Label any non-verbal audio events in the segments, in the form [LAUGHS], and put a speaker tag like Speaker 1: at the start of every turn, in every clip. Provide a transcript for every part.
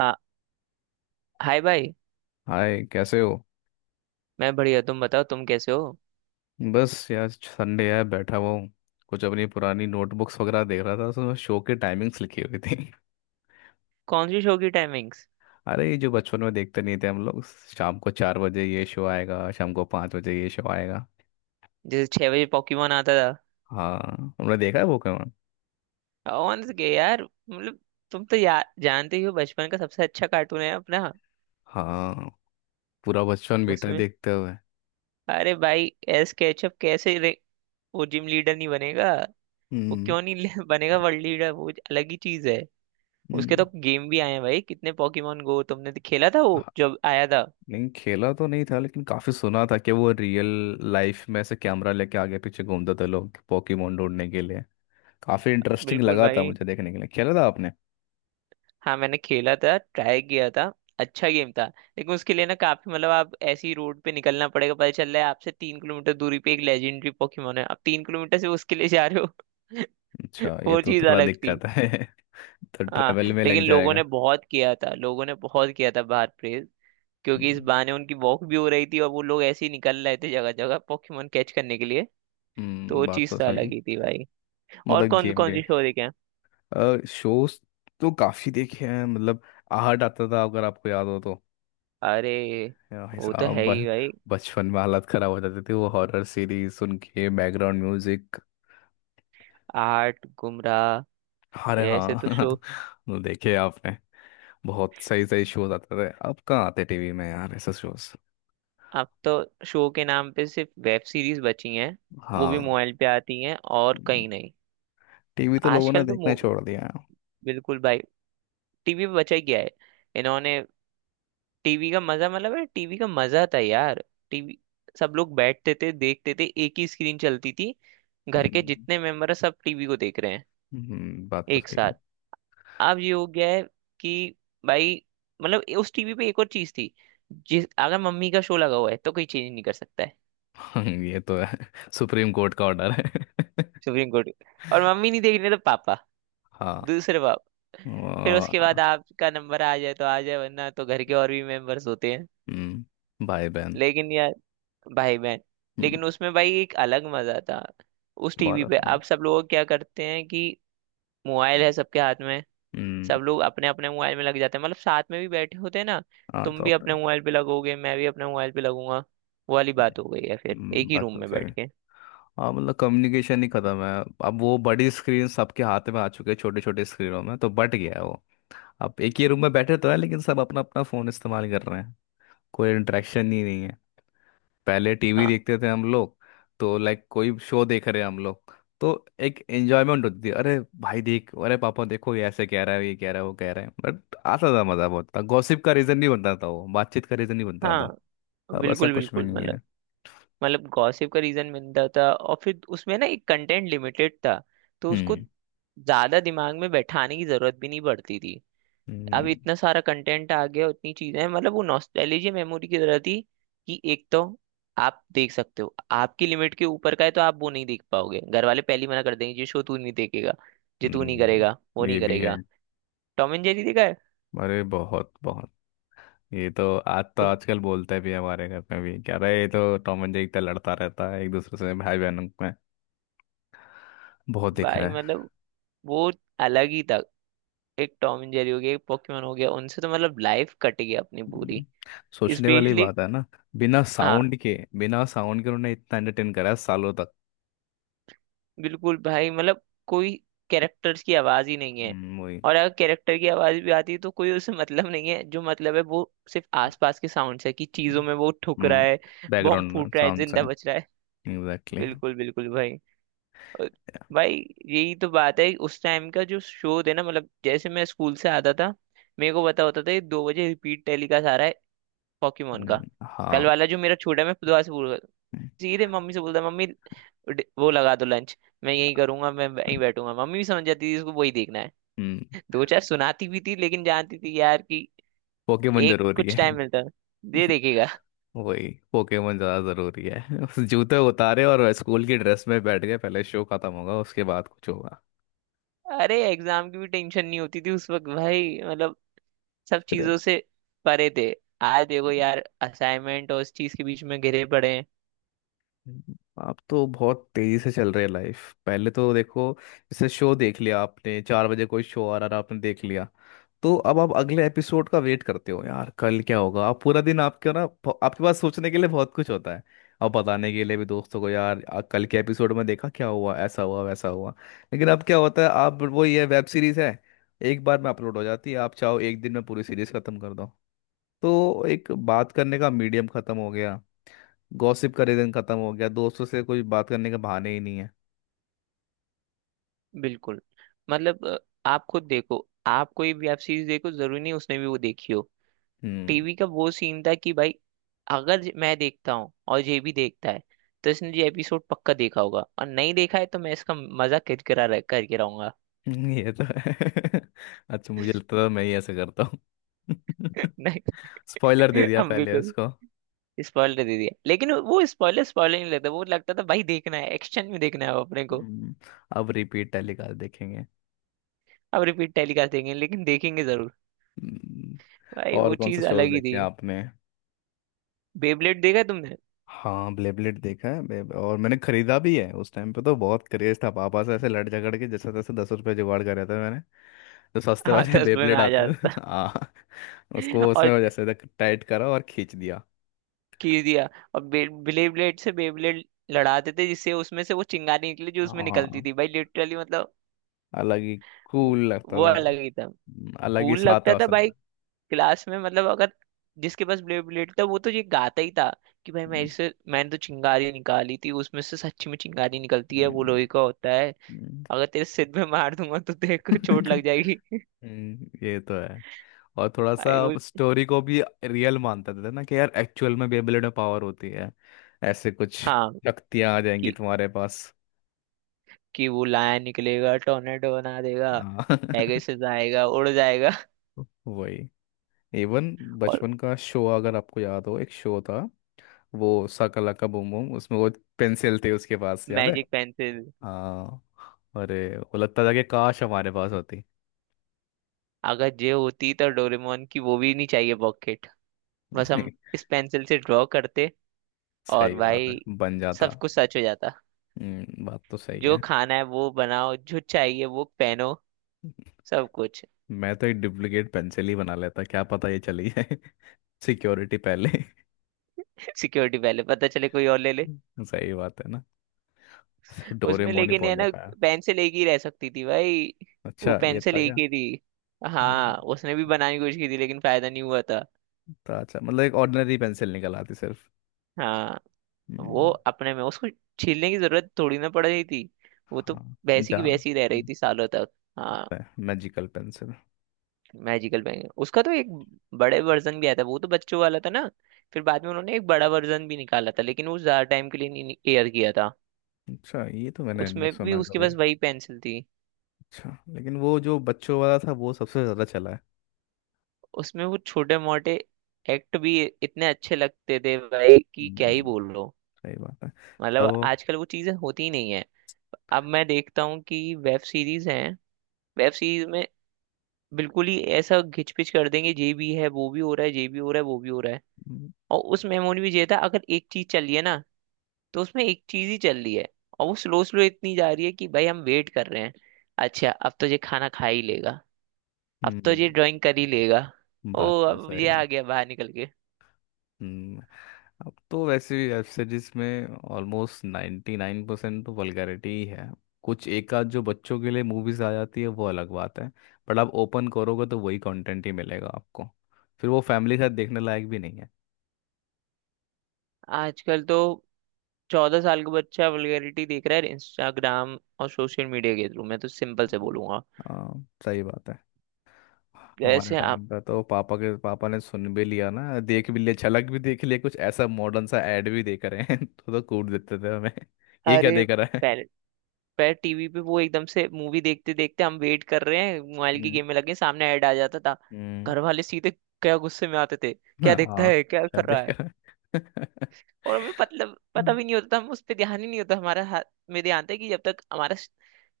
Speaker 1: हाँ। हाय भाई।
Speaker 2: हाय, कैसे हो।
Speaker 1: मैं बढ़िया। तुम बताओ, तुम कैसे हो?
Speaker 2: बस यार, संडे है, बैठा हुआ हूँ। कुछ अपनी पुरानी नोटबुक्स वगैरह देख रहा था, उसमें शो के टाइमिंग्स लिखी हुई थी।
Speaker 1: कौन सी शो की टाइमिंग्स?
Speaker 2: [LAUGHS] अरे ये जो बचपन में देखते नहीं थे हम लोग, शाम को 4 बजे ये शो आएगा, शाम को 5 बजे ये शो आएगा।
Speaker 1: जैसे 6 बजे पॉकीमोन आता था।
Speaker 2: हाँ, हमने देखा है पोकेमॉन।
Speaker 1: कौन से के यार? मतलब तुम तो जानते ही हो, बचपन का सबसे अच्छा कार्टून है अपना।
Speaker 2: हाँ, पूरा बचपन बीता है
Speaker 1: उसमें
Speaker 2: देखते हुए।
Speaker 1: अरे भाई, एस केचप कैसे रे, वो जिम लीडर नहीं बनेगा। वो
Speaker 2: हम्म।
Speaker 1: क्यों नहीं बनेगा वर्ल्ड लीडर, वो अलग ही चीज है। उसके
Speaker 2: हम्म।
Speaker 1: तो गेम भी आए हैं भाई, कितने। पॉकीमोन गो तुमने तो खेला था वो
Speaker 2: हाँ,
Speaker 1: जब आया था।
Speaker 2: नहीं खेला तो नहीं था, लेकिन काफी सुना था कि वो रियल लाइफ में ऐसे कैमरा लेके आगे पीछे घूमते थे लोग पोकेमॉन ढूंढने के लिए। काफी इंटरेस्टिंग
Speaker 1: बिल्कुल
Speaker 2: लगा था
Speaker 1: भाई।
Speaker 2: मुझे, देखने के लिए। खेला था आपने।
Speaker 1: हाँ, मैंने खेला था, ट्राई किया था। अच्छा गेम था, लेकिन उसके लिए ना काफी मतलब आप ऐसी रोड पे निकलना पड़ेगा। पता चल रहा है आपसे 3 किलोमीटर दूरी पे एक लेजेंडरी पोकेमोन है, आप 3 किलोमीटर से उसके लिए जा रहे हो।
Speaker 2: अच्छा,
Speaker 1: [LAUGHS]
Speaker 2: ये
Speaker 1: वो
Speaker 2: तो
Speaker 1: चीज
Speaker 2: थोड़ा
Speaker 1: अलग थी।
Speaker 2: दिक्कत है [LAUGHS] तो
Speaker 1: हाँ,
Speaker 2: ट्रैवल में
Speaker 1: लेकिन
Speaker 2: लग
Speaker 1: लोगों ने
Speaker 2: जाएगा।
Speaker 1: बहुत किया था, लोगों ने बहुत किया था बाहर प्रेज। क्योंकि इस
Speaker 2: हम्म।
Speaker 1: बहाने उनकी वॉक भी हो रही थी और वो लोग ऐसे ही निकल रहे थे जगह जगह पोकेमोन कैच करने के लिए। तो वो
Speaker 2: बात
Speaker 1: चीज
Speaker 2: तो
Speaker 1: तो
Speaker 2: सही है।
Speaker 1: अलग ही थी भाई। और
Speaker 2: मतलब
Speaker 1: कौन
Speaker 2: गेम
Speaker 1: कौन
Speaker 2: भी।
Speaker 1: सी शो देखे हैं?
Speaker 2: शोज तो काफी देखे हैं, मतलब आहट आता था, अगर आपको याद हो तो।
Speaker 1: अरे
Speaker 2: भाई
Speaker 1: वो तो है
Speaker 2: साहब
Speaker 1: ही भाई,
Speaker 2: बचपन में हालत खराब हो जाती थी वो हॉरर सीरीज सुन के, बैकग्राउंड म्यूजिक।
Speaker 1: आर्ट गुमराह।
Speaker 2: अरे
Speaker 1: ये ऐसे तो शो।
Speaker 2: हाँ। [LAUGHS] वो देखे आपने। बहुत सही सही शोज आते थे, अब कहाँ आते टीवी में यार ऐसे शोज।
Speaker 1: अब तो शो के नाम पे सिर्फ वेब सीरीज बची हैं। वो भी
Speaker 2: हाँ।
Speaker 1: मोबाइल पे आती हैं और कहीं नहीं।
Speaker 2: टीवी तो लोगों ने
Speaker 1: आजकल तो
Speaker 2: देखना छोड़ दिया है।
Speaker 1: बिल्कुल भाई, टीवी पे बचा ही गया है इन्होंने। टीवी का मजा मतलब है, टीवी का मजा था यार। टीवी। सब लोग बैठते थे, देखते थे, एक ही स्क्रीन चलती थी। घर के
Speaker 2: हम्म।
Speaker 1: जितने मेंबर है सब टीवी को देख रहे हैं
Speaker 2: बात तो
Speaker 1: एक
Speaker 2: सही है।
Speaker 1: साथ। अब ये हो गया है कि भाई, मतलब उस टीवी पे एक और चीज थी, जिस अगर मम्मी का शो लगा हुआ है तो कोई चेंज नहीं कर सकता है।
Speaker 2: [LAUGHS] ये तो है, सुप्रीम कोर्ट का ऑर्डर है [LAUGHS]
Speaker 1: सुप्रीम कोर्ट। और मम्मी नहीं देख रही है तो पापा,
Speaker 2: हाँ।
Speaker 1: दूसरे बाप। फिर उसके
Speaker 2: वो-।
Speaker 1: बाद आपका नंबर आ जाए तो आ जाए, वरना तो घर के और भी मेंबर्स होते हैं।
Speaker 2: हम्म, भाई बहन।
Speaker 1: लेकिन यार, भाई बहन।
Speaker 2: हम्म।
Speaker 1: लेकिन उसमें भाई एक अलग मजा था उस
Speaker 2: बहुत
Speaker 1: टीवी पे।
Speaker 2: अपना।
Speaker 1: अब सब लोग क्या करते हैं कि मोबाइल है सबके हाथ में,
Speaker 2: हम्म।
Speaker 1: सब लोग अपने अपने मोबाइल में लग जाते हैं, मतलब साथ में भी बैठे होते हैं ना।
Speaker 2: हाँ
Speaker 1: तुम
Speaker 2: तो
Speaker 1: भी अपने
Speaker 2: अपना।
Speaker 1: मोबाइल पे लगोगे, मैं भी अपने मोबाइल पे लगूंगा, वो वाली बात हो गई है फिर एक ही
Speaker 2: बात
Speaker 1: रूम
Speaker 2: तो
Speaker 1: में
Speaker 2: सही
Speaker 1: बैठ
Speaker 2: है।
Speaker 1: के।
Speaker 2: हाँ मतलब कम्युनिकेशन ही खत्म है। अब वो बड़ी स्क्रीन सबके हाथ में आ चुके हैं, छोटे छोटे स्क्रीनों में तो बट गया है वो। अब एक ही रूम में बैठे तो है, लेकिन सब अपना अपना फोन इस्तेमाल कर रहे हैं। कोई इंटरेक्शन ही नहीं। पहले टीवी
Speaker 1: हाँ,
Speaker 2: देखते थे हम लोग, तो लाइक कोई शो देख रहे हैं हम लोग, तो एक एंजॉयमेंट होती थी। अरे भाई देख, अरे पापा देखो, ये ऐसे कह रहा है, ये कह रहा है, वो कह रहा है। बट आता था मज़ा बहुत, था गॉसिप का रीज़न, नहीं बनता था वो बातचीत का रीज़न, नहीं बनता था।
Speaker 1: हाँ,
Speaker 2: अब ऐसा
Speaker 1: बिल्कुल,
Speaker 2: कुछ भी
Speaker 1: बिल्कुल,
Speaker 2: नहीं
Speaker 1: मतलब
Speaker 2: है।
Speaker 1: मतलब गॉसिप का रीजन मिलता था, और फिर उसमें ना एक कंटेंट लिमिटेड था। तो उसको
Speaker 2: हम्म।
Speaker 1: ज्यादा दिमाग में बैठाने की जरूरत भी नहीं पड़ती थी। अब
Speaker 2: हम्म।
Speaker 1: इतना सारा कंटेंट आ गया, उतनी चीजें हैं, मतलब वो नॉस्टैल्जिया मेमोरी की तरह थी। कि एक तो आप देख सकते हो, आपकी लिमिट के ऊपर का है तो आप वो नहीं देख पाओगे, घर वाले पहले ही मना कर देंगे ये शो तू नहीं देखेगा। ये तू नहीं करेगा, वो
Speaker 2: ये
Speaker 1: नहीं
Speaker 2: भी है।
Speaker 1: करेगा। टॉम एंड जेरी देखा है?
Speaker 2: अरे बहुत बहुत। ये तो आज, तो
Speaker 1: उस-
Speaker 2: आजकल बोलते भी हैं हमारे घर में भी क्या रहा है ये, तो टॉम एंड जेरी इतना लड़ता रहता है एक दूसरे से, भाई बहनों में। बहुत देखा
Speaker 1: भाई
Speaker 2: है।
Speaker 1: मतलब वो अलग ही था। एक टॉम एंड जेरी हो गया, एक पोकेमोन हो गया, उनसे तो मतलब लाइफ कट गई अपनी पूरी।
Speaker 2: हम्म, सोचने वाली
Speaker 1: स्पेशली।
Speaker 2: बात है ना। बिना
Speaker 1: हाँ,
Speaker 2: साउंड के, बिना साउंड के उन्होंने इतना एंटरटेन करा है सालों तक।
Speaker 1: बिल्कुल भाई, मतलब कोई कैरेक्टर्स की आवाज ही नहीं है।
Speaker 2: वही।
Speaker 1: और अगर कैरेक्टर की आवाज भी आती है तो कोई उससे मतलब नहीं है, जो मतलब है वो सिर्फ आसपास के साउंड है कि चीजों में वो ठुक रहा
Speaker 2: हम्म,
Speaker 1: है। बॉम्ब
Speaker 2: बैकग्राउंड
Speaker 1: फूट रहा है,
Speaker 2: साउंड से।
Speaker 1: जिंदा बच रहा है।
Speaker 2: एग्जैक्टली।
Speaker 1: बिल्कुल, बिल्कुल भाई। और भाई यही तो बात है उस टाइम का, जो शो थे ना, मतलब जैसे मैं स्कूल से आता था। मेरे को पता होता था ये 2 बजे रिपीट टेलीकास्ट आ रहा है, पॉकीमोन का।
Speaker 2: हाँ।
Speaker 1: कल वाला जो मेरा छोटा, मैं दोबारा से सीधे मम्मी से बोलता मम्मी, वो लगा दो लंच। मैं यही करूंगा, मैं यहीं बैठूंगा, मम्मी भी समझ जाती थी इसको वही देखना है।
Speaker 2: हम्म,
Speaker 1: दो चार सुनाती भी थी, लेकिन जानती थी यार कि
Speaker 2: पोकेमोन
Speaker 1: एक
Speaker 2: जरूरी
Speaker 1: कुछ
Speaker 2: है।
Speaker 1: टाइम मिलता है, दे
Speaker 2: [LAUGHS]
Speaker 1: देखेगा।
Speaker 2: वही, पोकेमोन ज्यादा जरूरी है। उस, जूते उतारे और स्कूल की ड्रेस में बैठ गए, पहले शो खत्म होगा उसके बाद कुछ होगा।
Speaker 1: अरे, एग्जाम की भी टेंशन नहीं होती थी उस वक्त भाई, मतलब सब चीजों से परे थे। आज देखो यार, असाइनमेंट और इस चीज के बीच में घिरे पड़े हैं।
Speaker 2: आप तो बहुत तेजी से चल रहे हैं लाइफ, पहले तो देखो, जैसे शो देख लिया आपने, 4 बजे कोई शो आ रहा था आपने देख लिया, तो अब आप अगले एपिसोड का वेट करते हो यार कल क्या होगा। आप पूरा दिन, आपके ना, आपके पास सोचने के लिए बहुत कुछ होता है। और बताने के लिए भी दोस्तों को यार, कल के एपिसोड में देखा क्या हुआ, ऐसा हुआ वैसा हुआ। लेकिन अब क्या होता है, आप वो, ये वेब सीरीज है, एक बार में अपलोड हो जाती है, आप चाहो एक दिन में पूरी सीरीज खत्म कर दो। तो एक बात करने का मीडियम खत्म हो गया, गॉसिप का रीजन खत्म हो गया, दोस्तों से कोई बात करने का बहाने ही नहीं है।
Speaker 1: बिल्कुल, मतलब आप खुद देखो, आप कोई भी आप चीज देखो, जरूरी नहीं उसने भी वो देखी हो।
Speaker 2: हम्म।
Speaker 1: टीवी का वो सीन था कि भाई, अगर मैं देखता हूँ और ये भी देखता है। तो इसने ये एपिसोड पक्का देखा होगा, और नहीं देखा है तो मैं इसका मजा किरकिरा करके रहूंगा।
Speaker 2: [LAUGHS] ये तो है [LAUGHS] अच्छा, मुझे लगता था मैं ही ऐसे करता हूँ।
Speaker 1: [LAUGHS] नहीं।
Speaker 2: [LAUGHS] स्पॉइलर दे दिया
Speaker 1: हम
Speaker 2: पहले
Speaker 1: बिल्कुल
Speaker 2: उसको।
Speaker 1: स्पॉइलर दे दिया, लेकिन वो स्पॉइलर स्पॉइलर नहीं लगता, वो लगता था भाई देखना है, एक्शन में देखना है अब अपने को।
Speaker 2: हम्म, अब रिपीट टेलीकास्ट देखेंगे।
Speaker 1: अब रिपीट टेलीकास्ट देंगे, लेकिन देखेंगे जरूर।
Speaker 2: हम्म,
Speaker 1: भाई
Speaker 2: और
Speaker 1: वो
Speaker 2: कौन से
Speaker 1: चीज अलग
Speaker 2: शोज
Speaker 1: ही
Speaker 2: देखे
Speaker 1: थी।
Speaker 2: आपने।
Speaker 1: बेबलेट देखा है तुमने?
Speaker 2: हाँ ब्लेबलेट देखा है। और मैंने खरीदा भी है, उस टाइम पे तो बहुत क्रेज था, पापा से ऐसे लड़ झगड़ के जैसे तैसे 10 रुपये जुगाड़ कर रहा था मैंने, तो सस्ते
Speaker 1: हाँ,
Speaker 2: वाले [LAUGHS]
Speaker 1: 10 रुपये में
Speaker 2: बेबलेट
Speaker 1: आ
Speaker 2: आता है
Speaker 1: जाता
Speaker 2: हाँ।
Speaker 1: था। [LAUGHS]
Speaker 2: उसको
Speaker 1: और
Speaker 2: उसमें जैसे तक टाइट करा और खींच दिया।
Speaker 1: खींच दिया और ब्लेड ब्लेड से बेब्लेड लड़ाते थे, जिससे उसमें से वो चिंगारी निकली, जो उसमें निकलती
Speaker 2: हाँ।
Speaker 1: थी भाई, लिटरली मतलब।
Speaker 2: अलग ही,
Speaker 1: वो
Speaker 2: कूल लगता
Speaker 1: वो
Speaker 2: था।
Speaker 1: अलग ही था।
Speaker 2: अलग ही
Speaker 1: कूल
Speaker 2: साथ है
Speaker 1: लगता था
Speaker 2: असल में।
Speaker 1: भाई, क्लास में मतलब अगर जिसके पास ब्लेड ब्लेड था वो तो ये गाता ही था। कि भाई,
Speaker 2: हम्म।
Speaker 1: मैंने तो चिंगारी निकाली थी उसमें से, सच्ची में चिंगारी निकलती है, वो
Speaker 2: हम्म।
Speaker 1: लोहे का होता है।
Speaker 2: हम्म।
Speaker 1: अगर तेरे सिर में मार दूंगा तो तेरे को चोट लग जाएगी। [LAUGHS]
Speaker 2: [LAUGHS] ये तो है। और थोड़ा सा
Speaker 1: भाई वो,
Speaker 2: स्टोरी को भी रियल मानता था ना, कि यार एक्चुअल में बेबलेट में पावर होती है, ऐसे कुछ
Speaker 1: हाँ,
Speaker 2: शक्तियां आ जाएंगी
Speaker 1: कि,
Speaker 2: तुम्हारे पास।
Speaker 1: कि वो लाया निकलेगा, टोर्नेडो बना देगा।
Speaker 2: हाँ [LAUGHS]
Speaker 1: पेगासस आएगा, उड़ जाएगा।
Speaker 2: वही। इवन बचपन
Speaker 1: [LAUGHS]
Speaker 2: का शो, अगर आपको याद हो, एक शो था वो, साका लाका बूम बूम, उसमें वो पेंसिल थे उसके पास, याद है।
Speaker 1: Magic pencil.
Speaker 2: हाँ। अरे, वो लगता था कि काश हमारे पास होती।
Speaker 1: अगर जे होती तो डोरेमोन की वो भी नहीं चाहिए, पॉकेट। बस हम
Speaker 2: [LAUGHS]
Speaker 1: इस पेंसिल से ड्रॉ करते और
Speaker 2: सही बात है,
Speaker 1: भाई
Speaker 2: बन जाता।
Speaker 1: सब कुछ सच हो जाता।
Speaker 2: बात तो सही
Speaker 1: जो
Speaker 2: है।
Speaker 1: खाना है वो बनाओ, जो चाहिए वो पहनो, सब कुछ।
Speaker 2: मैं तो एक डुप्लीकेट पेंसिल ही बना लेता, क्या पता ये चली जाए। [LAUGHS] सिक्योरिटी पहले।
Speaker 1: [LAUGHS] सिक्योरिटी पहले, पता चले कोई और ले ले।
Speaker 2: [LAUGHS] सही बात है ना।
Speaker 1: उसमें
Speaker 2: डोरेमोन ही
Speaker 1: लेकिन
Speaker 2: बहुत
Speaker 1: है ना,
Speaker 2: देखा है।
Speaker 1: पेंसिल एक ही रह सकती थी भाई। वो
Speaker 2: अच्छा, ये
Speaker 1: पेंसिल
Speaker 2: था
Speaker 1: एक
Speaker 2: क्या।
Speaker 1: ही थी।
Speaker 2: हाँ।
Speaker 1: हाँ, उसने भी बनाने की कोशिश की थी लेकिन फायदा नहीं हुआ था।
Speaker 2: तो अच्छा, मतलब एक ऑर्डिनरी पेंसिल निकल आती सिर्फ।
Speaker 1: हाँ, वो
Speaker 2: हम्म,
Speaker 1: अपने में उसको छीलने की जरूरत थोड़ी ना पड़ रही थी। वो तो
Speaker 2: हाँ।
Speaker 1: वैसी की
Speaker 2: जा,
Speaker 1: वैसी रह रही थी सालों तक। हाँ,
Speaker 2: मैजिकल पेंसिल।
Speaker 1: मैजिकल बैंगन, उसका तो एक बड़े वर्जन भी आया था, वो तो बच्चों वाला था ना। फिर बाद में उन्होंने एक बड़ा वर्जन भी निकाला था, लेकिन वो ज्यादा टाइम के लिए नहीं एयर किया था।
Speaker 2: अच्छा, ये तो मैंने नहीं
Speaker 1: उसमें भी
Speaker 2: सुना
Speaker 1: उसके
Speaker 2: कभी।
Speaker 1: पास वही पेंसिल थी।
Speaker 2: अच्छा, लेकिन वो जो बच्चों वाला था वो सबसे ज़्यादा चला।
Speaker 1: उसमें वो छोटे मोटे एक्ट भी इतने अच्छे लगते थे भाई कि क्या ही
Speaker 2: हम्म,
Speaker 1: बोल लो।
Speaker 2: सही बात है।
Speaker 1: मतलब
Speaker 2: तो,
Speaker 1: आजकल वो चीजें होती ही नहीं है। अब मैं देखता हूँ कि वेब सीरीज हैं, वेब सीरीज में बिल्कुल ही ऐसा घिचपिच कर देंगे, ये भी है, वो भी हो रहा है, ये भी हो रहा है, वो भी हो रहा है। और उस मेमोरी में ये था अगर एक चीज चल रही है ना, तो उसमें एक चीज ही चल रही है। और वो स्लो स्लो इतनी जा रही है कि भाई हम वेट कर रहे हैं। अच्छा, अब तो ये खाना खा ही लेगा, अब तो
Speaker 2: हम्म,
Speaker 1: ये ड्राइंग कर ही लेगा, ओ
Speaker 2: बात तो
Speaker 1: अब
Speaker 2: सही
Speaker 1: ये
Speaker 2: है।
Speaker 1: आ गया बाहर निकल के।
Speaker 2: हम्म, अब तो वैसे भी वेब सीरीज में ऑलमोस्ट 99% तो वल्गैरिटी ही है। कुछ एक आध जो बच्चों के लिए मूवीज आ जाती है वो अलग बात है, बट आप ओपन करोगे तो वही कंटेंट ही मिलेगा आपको, फिर वो फैमिली के साथ देखने लायक भी नहीं है।
Speaker 1: आजकल तो 14 साल का बच्चा वल्गैरिटी देख रहा है इंस्टाग्राम और सोशल मीडिया के थ्रू, मैं तो सिंपल से
Speaker 2: हम्म,
Speaker 1: बोलूंगा।
Speaker 2: हाँ सही बात है। हमारे
Speaker 1: जैसे आप,
Speaker 2: टाइम पे तो पापा के, पापा ने सुन भी लिया ना, देख भी लिया, झलक भी देख लिया, कुछ ऐसा मॉडर्न सा ऐड भी देख रहे हैं [LAUGHS] तो कूट देते थे हमें। [LAUGHS] ये क्या
Speaker 1: अरे,
Speaker 2: देख रहा है।
Speaker 1: पहले पर टीवी पे वो एकदम से मूवी देखते देखते, हम वेट कर रहे हैं मोबाइल की
Speaker 2: हम्म।
Speaker 1: गेम में लगे, सामने ऐड आ जाता था।
Speaker 2: हम्म।
Speaker 1: घर वाले सीधे क्या गुस्से में आते थे,
Speaker 2: [LAUGHS]
Speaker 1: क्या देखता
Speaker 2: हाँ,
Speaker 1: है, क्या
Speaker 2: क्या
Speaker 1: कर रहा
Speaker 2: देख
Speaker 1: है।
Speaker 2: रहा है [LAUGHS]
Speaker 1: और हमें मतलब पता भी नहीं होता था, हम उस पर ध्यान ही नहीं होता, हमारा हाथ में ध्यान था कि जब तक हमारा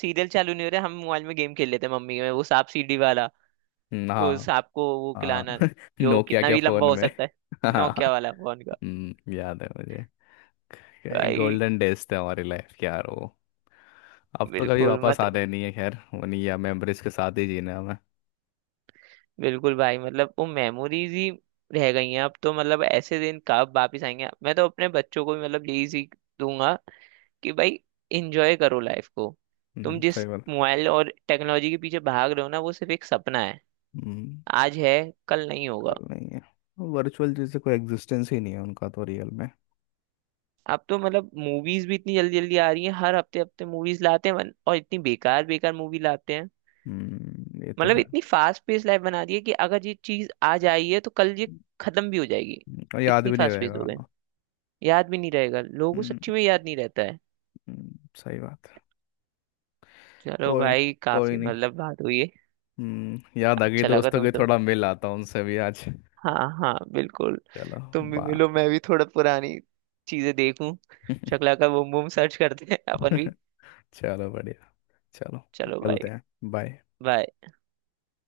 Speaker 1: सीरियल चालू नहीं हो रहा, हम मोबाइल में गेम खेल लेते हैं मम्मी में, वो सांप सीढ़ी वाला। वो
Speaker 2: हाँ।
Speaker 1: सांप को वो
Speaker 2: हाँ
Speaker 1: खिलाना,
Speaker 2: [LAUGHS]
Speaker 1: जो
Speaker 2: नोकिया
Speaker 1: कितना
Speaker 2: के
Speaker 1: भी लंबा
Speaker 2: फोन
Speaker 1: हो
Speaker 2: में
Speaker 1: सकता है,
Speaker 2: [LAUGHS] हाँ।
Speaker 1: नोकिया वाला फोन का।
Speaker 2: याद है मुझे। क्या
Speaker 1: भाई।
Speaker 2: गोल्डन डेज थे हमारी लाइफ के यार वो। अब तो कभी
Speaker 1: बिल्कुल
Speaker 2: वापस
Speaker 1: मत
Speaker 2: आने नहीं है, खैर वो नहीं है, मेमोरीज के साथ ही जीना है हमें।
Speaker 1: बिल्कुल भाई, मतलब वो मेमोरीज ही रह गई हैं। अब तो मतलब ऐसे दिन कब वापिस आएंगे? मैं तो अपने बच्चों को भी मतलब यही सीख दूंगा कि भाई एंजॉय करो लाइफ को। तुम जिस
Speaker 2: सही बात।
Speaker 1: मोबाइल और टेक्नोलॉजी के पीछे भाग रहे हो ना, वो सिर्फ एक सपना है,
Speaker 2: हम्म।
Speaker 1: आज है कल नहीं होगा।
Speaker 2: चल नहीं है, वर्चुअल जैसे, कोई एग्जिस्टेंस ही नहीं है उनका तो रियल में।
Speaker 1: अब तो मतलब मूवीज भी इतनी जल्दी जल्दी आ रही हैं, हर हफ्ते हफ्ते मूवीज लाते हैं, और इतनी बेकार बेकार मूवी लाते हैं।
Speaker 2: हम्म। ये तो
Speaker 1: मतलब
Speaker 2: है।
Speaker 1: इतनी फास्ट पेस लाइफ बना दी है कि अगर ये चीज आज आई है तो कल ये
Speaker 2: हम्म,
Speaker 1: खत्म भी हो जाएगी।
Speaker 2: और याद
Speaker 1: इतनी
Speaker 2: भी नहीं
Speaker 1: फास्ट पेस हो
Speaker 2: रहेगा।
Speaker 1: गए, याद भी नहीं रहेगा लोगों को,
Speaker 2: हम्म।
Speaker 1: सच्ची में याद नहीं रहता है।
Speaker 2: सही बात है।
Speaker 1: चलो
Speaker 2: कोई,
Speaker 1: भाई,
Speaker 2: कोई
Speaker 1: काफी
Speaker 2: नहीं।
Speaker 1: मतलब बात हुई है,
Speaker 2: हम्म, याद आ गई,
Speaker 1: अच्छा लगा
Speaker 2: दोस्तों के
Speaker 1: तुमसे।
Speaker 2: थोड़ा मिल आता हूँ उनसे भी आज।
Speaker 1: हाँ, हाँ, बिल्कुल,
Speaker 2: चलो।
Speaker 1: तुम भी
Speaker 2: बा
Speaker 1: मिलो, मैं भी थोड़ा पुरानी चीजें देखूं।
Speaker 2: [LAUGHS]
Speaker 1: शक्ला का बूम बूम सर्च करते हैं अपन भी।
Speaker 2: चलो बढ़िया, चलो,
Speaker 1: चलो
Speaker 2: मिलते
Speaker 1: भाई,
Speaker 2: हैं। बाय।
Speaker 1: बाय।